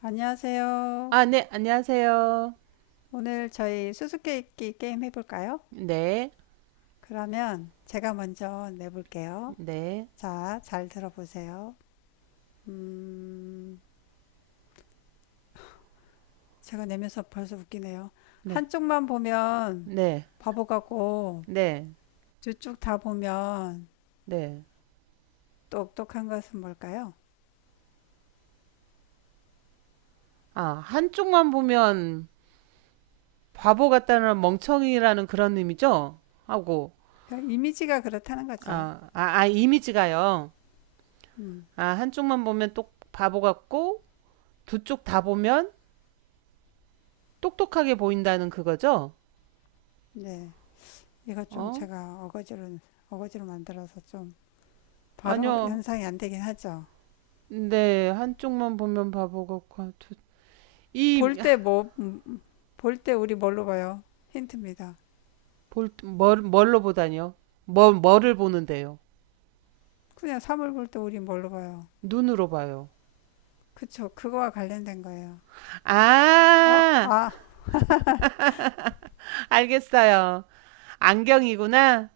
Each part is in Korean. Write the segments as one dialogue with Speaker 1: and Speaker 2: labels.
Speaker 1: 안녕하세요.
Speaker 2: 아, 네, 안녕하세요.
Speaker 1: 오늘 저희 수수께끼 게임 해볼까요?
Speaker 2: 네,
Speaker 1: 그러면 제가 먼저 내볼게요.
Speaker 2: 네,
Speaker 1: 자, 잘 들어보세요. 음, 제가 내면서 벌써 웃기네요.
Speaker 2: 네,
Speaker 1: 한쪽만 보면
Speaker 2: 네,
Speaker 1: 바보 같고,
Speaker 2: 네,
Speaker 1: 두 쪽 다 보면
Speaker 2: 네.
Speaker 1: 똑똑한 것은 뭘까요?
Speaker 2: 아, 한쪽만 보면 바보 같다는 멍청이라는 그런 의미죠? 하고,
Speaker 1: 그냥 이미지가 그렇다는 거죠.
Speaker 2: 아, 아, 아, 이미지가요.
Speaker 1: 음,
Speaker 2: 아, 한쪽만 보면 똑 바보 같고, 두 쪽 다 보면 똑똑하게 보인다는 그거죠?
Speaker 1: 네. 이거 좀
Speaker 2: 어?
Speaker 1: 제가 어거지로, 어거지로 만들어서 좀 바로
Speaker 2: 아니요.
Speaker 1: 연상이 안 되긴 하죠.
Speaker 2: 네, 한쪽만 보면 바보 같고, 두,
Speaker 1: 볼
Speaker 2: 이,
Speaker 1: 때 볼 때 우리 뭘로 봐요? 힌트입니다.
Speaker 2: 볼, 뭘, 뭘로 보다니요? 뭘, 뭐를 보는데요?
Speaker 1: 그냥 사물 볼 때 우리 뭘로 봐요?
Speaker 2: 눈으로 봐요.
Speaker 1: 그쵸. 그거와 관련된 거예요. 아,
Speaker 2: 아,
Speaker 1: 아,
Speaker 2: 알겠어요. 안경이구나.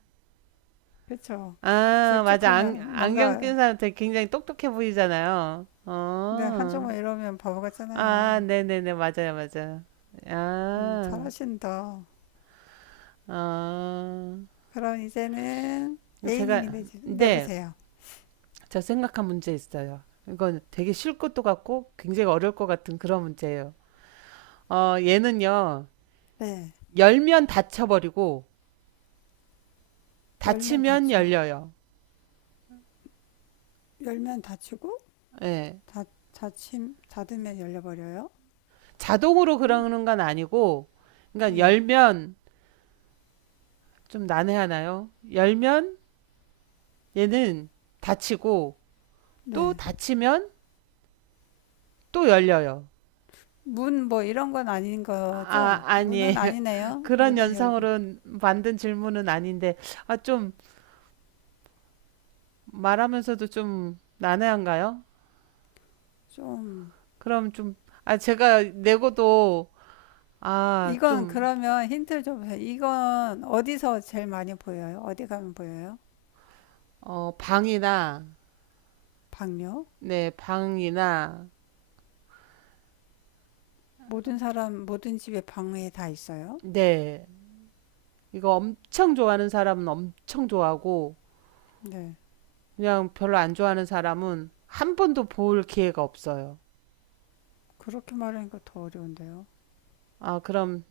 Speaker 1: 그쵸.
Speaker 2: 아, 맞아. 안,
Speaker 1: 들쭉하면
Speaker 2: 안경 낀
Speaker 1: 뭔가,
Speaker 2: 사람한테 굉장히 똑똑해 보이잖아요.
Speaker 1: 근데
Speaker 2: 어.
Speaker 1: 한쪽만 이러면 바보
Speaker 2: 아,
Speaker 1: 같잖아요.
Speaker 2: 네네네. 맞아요, 맞아요. 아,
Speaker 1: 잘하신다.
Speaker 2: 어.
Speaker 1: 그럼 이제는 A님이
Speaker 2: 제가, 네.
Speaker 1: 내보세요.
Speaker 2: 저 생각한 문제 있어요. 이건 되게 쉬울 것도 같고 굉장히 어려울 것 같은 그런 문제예요. 어, 얘는요.
Speaker 1: 네.
Speaker 2: 열면 닫혀버리고
Speaker 1: 열면
Speaker 2: 닫히면
Speaker 1: 닫혀.
Speaker 2: 열려요.
Speaker 1: 열면 닫히고,
Speaker 2: 예.
Speaker 1: 닫으면 열려버려요.
Speaker 2: 자동으로 그러는 건 아니고, 그러니까
Speaker 1: 네.
Speaker 2: 열면 좀 난해하나요? 열면 얘는 닫히고 또
Speaker 1: 네.
Speaker 2: 닫히면 또 열려요.
Speaker 1: 문 뭐 이런 건 아닌
Speaker 2: 아,
Speaker 1: 거죠? 문은
Speaker 2: 아니에요.
Speaker 1: 아니네요.
Speaker 2: 그런
Speaker 1: 문은 열고.
Speaker 2: 연상으로 만든 질문은 아닌데, 아, 좀 말하면서도 좀 난해한가요?
Speaker 1: 좀
Speaker 2: 그럼 좀, 아, 제가 내고도, 아,
Speaker 1: 이건
Speaker 2: 좀,
Speaker 1: 그러면 힌트를 좀 주세요. 이건 어디서 제일 많이 보여요? 어디 가면 보여요?
Speaker 2: 어, 방이나,
Speaker 1: 방요?
Speaker 2: 네, 방이나,
Speaker 1: 모든 사람, 모든 집에 방에 다 있어요?
Speaker 2: 네. 이거 엄청 좋아하는 사람은 엄청 좋아하고,
Speaker 1: 네.
Speaker 2: 그냥 별로 안 좋아하는 사람은 한 번도 볼 기회가 없어요.
Speaker 1: 그렇게 말하니까 더 어려운데요.
Speaker 2: 아, 그럼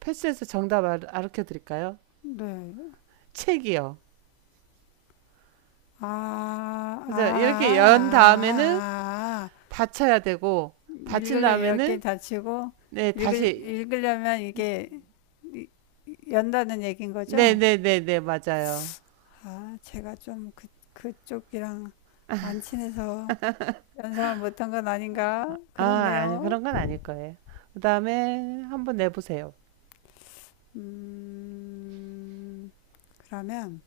Speaker 2: 패스에서 정답 알, 아르켜 드릴까요?
Speaker 1: 네.
Speaker 2: 책이요. 그래서 이렇게 연 다음에는
Speaker 1: 아.
Speaker 2: 닫혀야 되고, 닫힌
Speaker 1: 읽으려 열 개
Speaker 2: 다음에는,
Speaker 1: 다치고,
Speaker 2: 네, 다시,
Speaker 1: 읽으려면 이게 이- 연다는 얘기인
Speaker 2: 네네네네,
Speaker 1: 거죠?
Speaker 2: 네, 네, 네, 맞아요.
Speaker 1: 아, 제가 좀 그, 그쪽이랑 안 친해서 연상을 못한 건 아닌가?
Speaker 2: 아, 아니,
Speaker 1: 그렇네요.
Speaker 2: 그런 건 아닐 거예요. 그 다음에 한번 내보세요.
Speaker 1: 음, 그러면,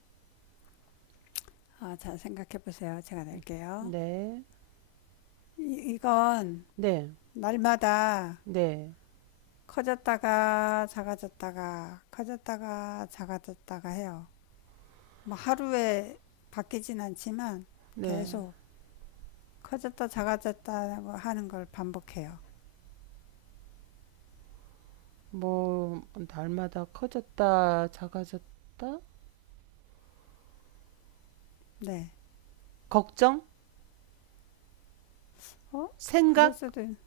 Speaker 1: 아, 잘 생각해 보세요. 제가 낼게요.
Speaker 2: 네,
Speaker 1: 이건
Speaker 2: 네,
Speaker 1: 날마다
Speaker 2: 네,
Speaker 1: 커졌다가 작아졌다가 커졌다가 작아졌다가 해요. 뭐 하루에 바뀌진 않지만
Speaker 2: 네.
Speaker 1: 계속 커졌다 작아졌다 하는 걸 반복해요.
Speaker 2: 뭐, 날마다 커졌다, 작아졌다?
Speaker 1: 네.
Speaker 2: 걱정?
Speaker 1: 어? 그럴
Speaker 2: 생각?
Speaker 1: 수도, 있-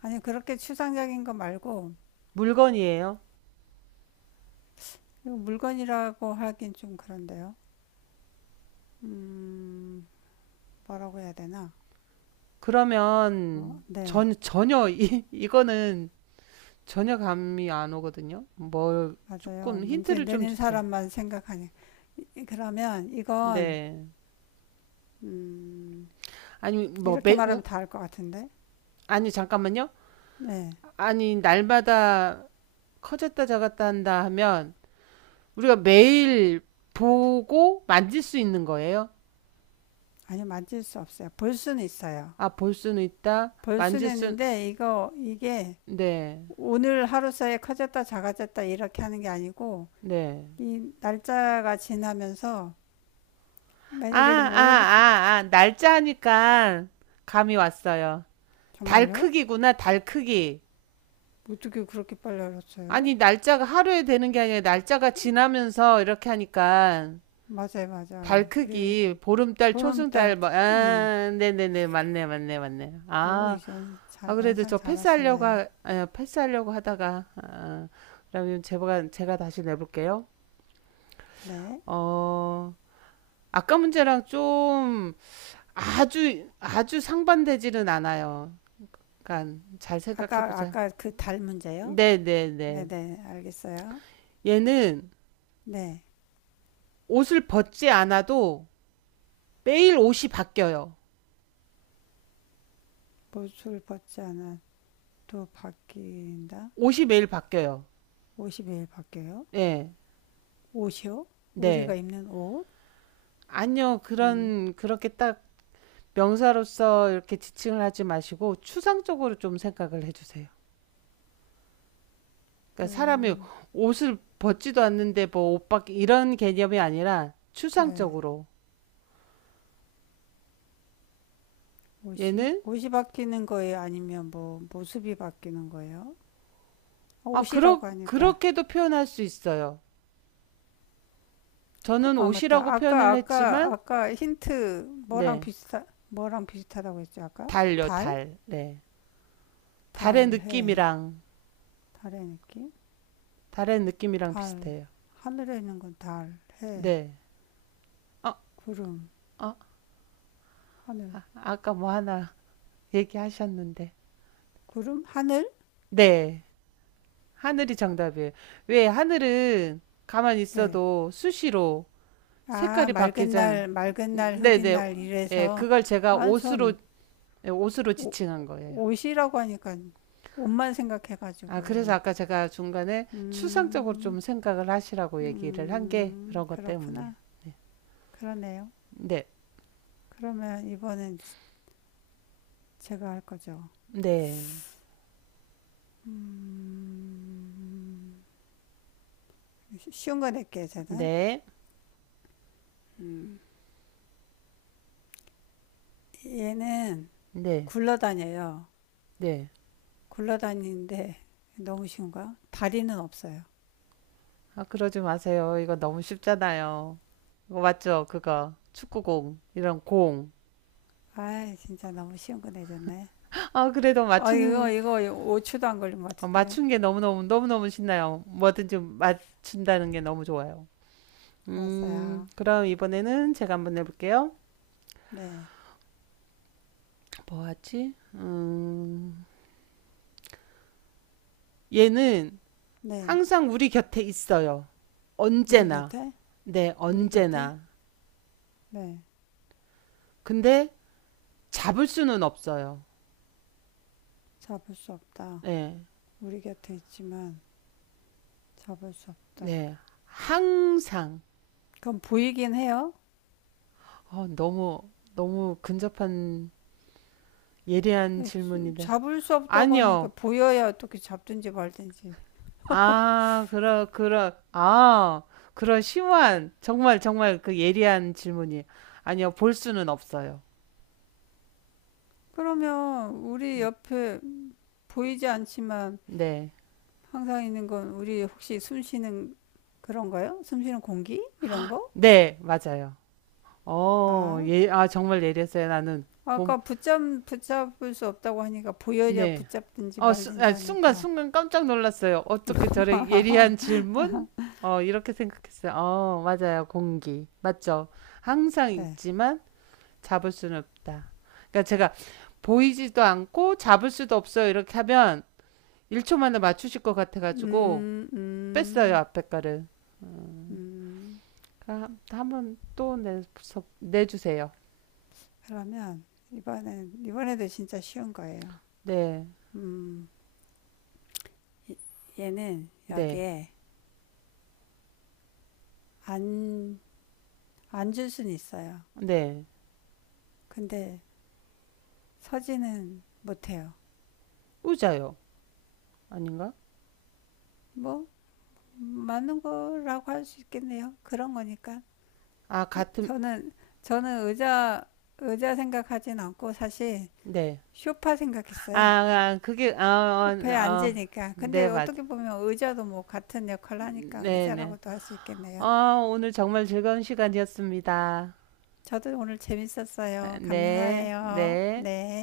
Speaker 1: 아니, 그렇게 추상적인 거 말고,
Speaker 2: 물건이에요.
Speaker 1: 물건이라고 하긴 좀 그런데요. 음, 뭐라고 해야 되나? 어,
Speaker 2: 그러면
Speaker 1: 네,
Speaker 2: 전, 전혀 이, 이거는 전혀 감이 안 오거든요. 뭘
Speaker 1: 맞아요.
Speaker 2: 조금
Speaker 1: 문제
Speaker 2: 힌트를 좀
Speaker 1: 내는
Speaker 2: 주세요.
Speaker 1: 사람만 생각하니. 그러면 이건,
Speaker 2: 네.
Speaker 1: 음,
Speaker 2: 아니 뭐
Speaker 1: 이렇게
Speaker 2: 매, 우,
Speaker 1: 말하면 다 알 것 같은데?
Speaker 2: 아니 잠깐만요.
Speaker 1: 네.
Speaker 2: 아니 날마다 커졌다 작았다 한다 하면 우리가 매일 보고 만질 수 있는 거예요?
Speaker 1: 아니, 만질 수 없어요. 볼 수는 있어요.
Speaker 2: 아, 볼 수는 있다.
Speaker 1: 볼
Speaker 2: 만질
Speaker 1: 수는
Speaker 2: 수
Speaker 1: 있는데, 이게
Speaker 2: 네.
Speaker 1: 오늘 하루 사이에 커졌다, 작아졌다, 이렇게 하는 게 아니고,
Speaker 2: 네.
Speaker 1: 이 날짜가 지나면서, 뭐
Speaker 2: 아,
Speaker 1: 예를 들면
Speaker 2: 아,
Speaker 1: 오늘부터,
Speaker 2: 아, 아. 날짜 하니까 감이 왔어요. 달
Speaker 1: 정말요?
Speaker 2: 크기구나, 달 크기.
Speaker 1: 어떻게 그렇게 빨리 알았어요?
Speaker 2: 아니, 날짜가 하루에 되는 게 아니라 날짜가 지나면서 이렇게 하니까
Speaker 1: 맞아요,
Speaker 2: 달
Speaker 1: 맞아요. 우리
Speaker 2: 크기,
Speaker 1: 왜
Speaker 2: 보름달,
Speaker 1: 보름달,
Speaker 2: 초승달, 뭐,
Speaker 1: 응.
Speaker 2: 아, 네네네, 맞네, 맞네, 맞네.
Speaker 1: 오,
Speaker 2: 아,
Speaker 1: 이건 자,
Speaker 2: 아, 그래도
Speaker 1: 연상
Speaker 2: 저 패스하려고,
Speaker 1: 잘하시네요.
Speaker 2: 하- 아, 패스하려고 하다가, 아, 그러면 제가, 제가 다시 내볼게요.
Speaker 1: 네.
Speaker 2: 어, 아까 문제랑 좀 아주, 아주 상반되지는 않아요. 그러니까 잘 생각해 보세요.
Speaker 1: 아까 그 달 문제요?
Speaker 2: 네네네.
Speaker 1: 네네, 알겠어요.
Speaker 2: 얘는
Speaker 1: 네.
Speaker 2: 옷을 벗지 않아도 매일 옷이 바뀌어요.
Speaker 1: 못을 벗지 않아도 바뀐다?
Speaker 2: 옷이 매일 바뀌어요.
Speaker 1: 옷이 매일 바뀌어요?
Speaker 2: 네,
Speaker 1: 옷이요? 우리가
Speaker 2: 네.
Speaker 1: 입는 옷?
Speaker 2: 아니요.
Speaker 1: 음,
Speaker 2: 그런 그렇게 딱 명사로서 이렇게 지칭을 하지 마시고 추상적으로 좀 생각을 해 주세요.
Speaker 1: 뿔,
Speaker 2: 그러니까 사람이 옷을 벗지도 않는데 뭐 옷밖에 이런 개념이 아니라
Speaker 1: 네.
Speaker 2: 추상적으로
Speaker 1: 옷이?
Speaker 2: 얘는
Speaker 1: 옷이 바뀌는 거예요? 아니면 뭐, 모습이 바뀌는 거예요? 아,
Speaker 2: 아 그러
Speaker 1: 옷이라고 하니까.
Speaker 2: 그렇게도 표현할 수 있어요. 저는
Speaker 1: 아,
Speaker 2: 옷이라고
Speaker 1: 맞다.
Speaker 2: 표현을 했지만
Speaker 1: 아까 힌트
Speaker 2: 네.
Speaker 1: 뭐랑 비슷하다고 했죠, 아까?
Speaker 2: 달요
Speaker 1: 달?
Speaker 2: 달. 네. 달의
Speaker 1: 달해.
Speaker 2: 느낌이랑
Speaker 1: 달의 느낌?
Speaker 2: 달의 느낌이랑
Speaker 1: 달.
Speaker 2: 비슷해요.
Speaker 1: 하늘에 있는 건 달, 해,
Speaker 2: 네. 어,
Speaker 1: 구름,
Speaker 2: 어,
Speaker 1: 하늘.
Speaker 2: 아, 아까 뭐 하나 얘기하셨는데.
Speaker 1: 구름? 하늘?
Speaker 2: 네. 하늘이 정답이에요. 왜 하늘은 가만히
Speaker 1: 네.
Speaker 2: 있어도 수시로
Speaker 1: 아,
Speaker 2: 색깔이 바뀌잖아요.
Speaker 1: 맑은 날, 흐린
Speaker 2: 네네.
Speaker 1: 날
Speaker 2: 예,
Speaker 1: 이래서
Speaker 2: 그걸 제가
Speaker 1: 아,
Speaker 2: 옷으로,
Speaker 1: 전
Speaker 2: 예, 옷으로
Speaker 1: 오-
Speaker 2: 지칭한 거예요.
Speaker 1: 옷이라고 하니까 옷만
Speaker 2: 아, 그래서
Speaker 1: 생각해가지고
Speaker 2: 아까 제가 중간에 추상적으로
Speaker 1: 음,
Speaker 2: 좀 생각을 하시라고 얘기를 한 게 그런 것 때문이에요.
Speaker 1: 그렇구나.
Speaker 2: 네.
Speaker 1: 그러네요.
Speaker 2: 네.
Speaker 1: 그러면 이번엔 제가 할 거죠.
Speaker 2: 네.
Speaker 1: 쉬- 운 거 낼게요, 저는.
Speaker 2: 네.
Speaker 1: 음, 얘는
Speaker 2: 네.
Speaker 1: 굴러다녀요.
Speaker 2: 네.
Speaker 1: 굴러다니는데 너무 쉬운 거야? 다리는 없어요.
Speaker 2: 아, 그러지 마세요. 이거 너무 쉽잖아요. 이거 맞죠? 그거. 축구공. 이런 공.
Speaker 1: 아, 진짜 너무 쉬운 거 내줬네.
Speaker 2: 아, 그래도
Speaker 1: 아, 이거
Speaker 2: 맞춘,
Speaker 1: 이거 5초도 안 걸린 것
Speaker 2: 어,
Speaker 1: 같은데요.
Speaker 2: 맞춘 게 너무너무, 너무너무 신나요. 뭐든지 맞춘다는 게 너무 좋아요.
Speaker 1: 알았어요.
Speaker 2: 그럼 이번에는 제가 한번 해볼게요.
Speaker 1: 네.
Speaker 2: 뭐 하지? 얘는
Speaker 1: 네.
Speaker 2: 항상 우리 곁에 있어요.
Speaker 1: 우리
Speaker 2: 언제나.
Speaker 1: 곁에?
Speaker 2: 네,
Speaker 1: 우리 곁에?
Speaker 2: 언제나.
Speaker 1: 네.
Speaker 2: 근데 잡을 수는 없어요.
Speaker 1: 잡을 수 없다.
Speaker 2: 네,
Speaker 1: 우리 곁에 있지만 잡을 수 없다.
Speaker 2: 네. 항상.
Speaker 1: 그럼 보이긴 해요.
Speaker 2: 어, 너무, 너무 근접한 예리한 질문인데.
Speaker 1: 잡을 수 없다고 하니까
Speaker 2: 아니요.
Speaker 1: 보여야 어떻게 잡든지 말든지.
Speaker 2: 아, 그러, 그러, 아, 그런 심오한, 정말, 정말 그 예리한 질문이. 아니요, 볼 수는 없어요.
Speaker 1: 그러면 우리
Speaker 2: 음,
Speaker 1: 옆에 보이지 않지만
Speaker 2: 네.
Speaker 1: 항상 있는 건 우리 혹시 숨 쉬는 그런가요? 숨 쉬는 공기? 이런 거?
Speaker 2: 네, 맞아요.
Speaker 1: 아,
Speaker 2: 어, 예, 아, 정말 예리했어요. 나는, 몸,
Speaker 1: 아까 붙잡, 붙잡을 수 없다고 하니까 보여야
Speaker 2: 네.
Speaker 1: 붙잡든지
Speaker 2: 어, 수,
Speaker 1: 말든지
Speaker 2: 아, 순간,
Speaker 1: 하니까.
Speaker 2: 순간 깜짝 놀랐어요. 어떻게 저래 예리한 질문? 어, 이렇게 생각했어요. 어, 맞아요. 공기. 맞죠? 항상
Speaker 1: 네.
Speaker 2: 있지만 잡을 수는 없다. 그러니까 제가 보이지도 않고 잡을 수도 없어요. 이렇게 하면 1초 만에 맞추실 것 같아가지고
Speaker 1: 음,
Speaker 2: 뺐어요
Speaker 1: 음,
Speaker 2: 앞에 거를.
Speaker 1: 음.
Speaker 2: 그럼 한번 또 내, 내주세요.
Speaker 1: 그러면 이번에도 진짜 쉬운 거예요.
Speaker 2: 네,
Speaker 1: 음, 이- 얘는
Speaker 2: 네,
Speaker 1: 여기에 안, 앉을 순 있어요.
Speaker 2: 네.
Speaker 1: 근데 서지는 못해요.
Speaker 2: 우자요. 아닌가?
Speaker 1: 뭐, 맞는 거라고 할 수 있겠네요. 그런 거니까.
Speaker 2: 아, 같은,
Speaker 1: 저는 저는 의자 생각하진 않고 사실
Speaker 2: 네.
Speaker 1: 쇼파
Speaker 2: 아,
Speaker 1: 생각했어요.
Speaker 2: 아 그게, 아, 어,
Speaker 1: 쇼파에
Speaker 2: 어,
Speaker 1: 앉으니까.
Speaker 2: 네,
Speaker 1: 근데
Speaker 2: 맞아.
Speaker 1: 어떻게 보면 의자도 뭐 같은 역할을 하니까
Speaker 2: 네, 네.
Speaker 1: 의자라고도 할 수
Speaker 2: 어,
Speaker 1: 있겠네요.
Speaker 2: 오늘 정말 즐거운 시간이었습니다.
Speaker 1: 저도 오늘 재밌었어요.
Speaker 2: 네,
Speaker 1: 감사해요.
Speaker 2: 네.
Speaker 1: 네.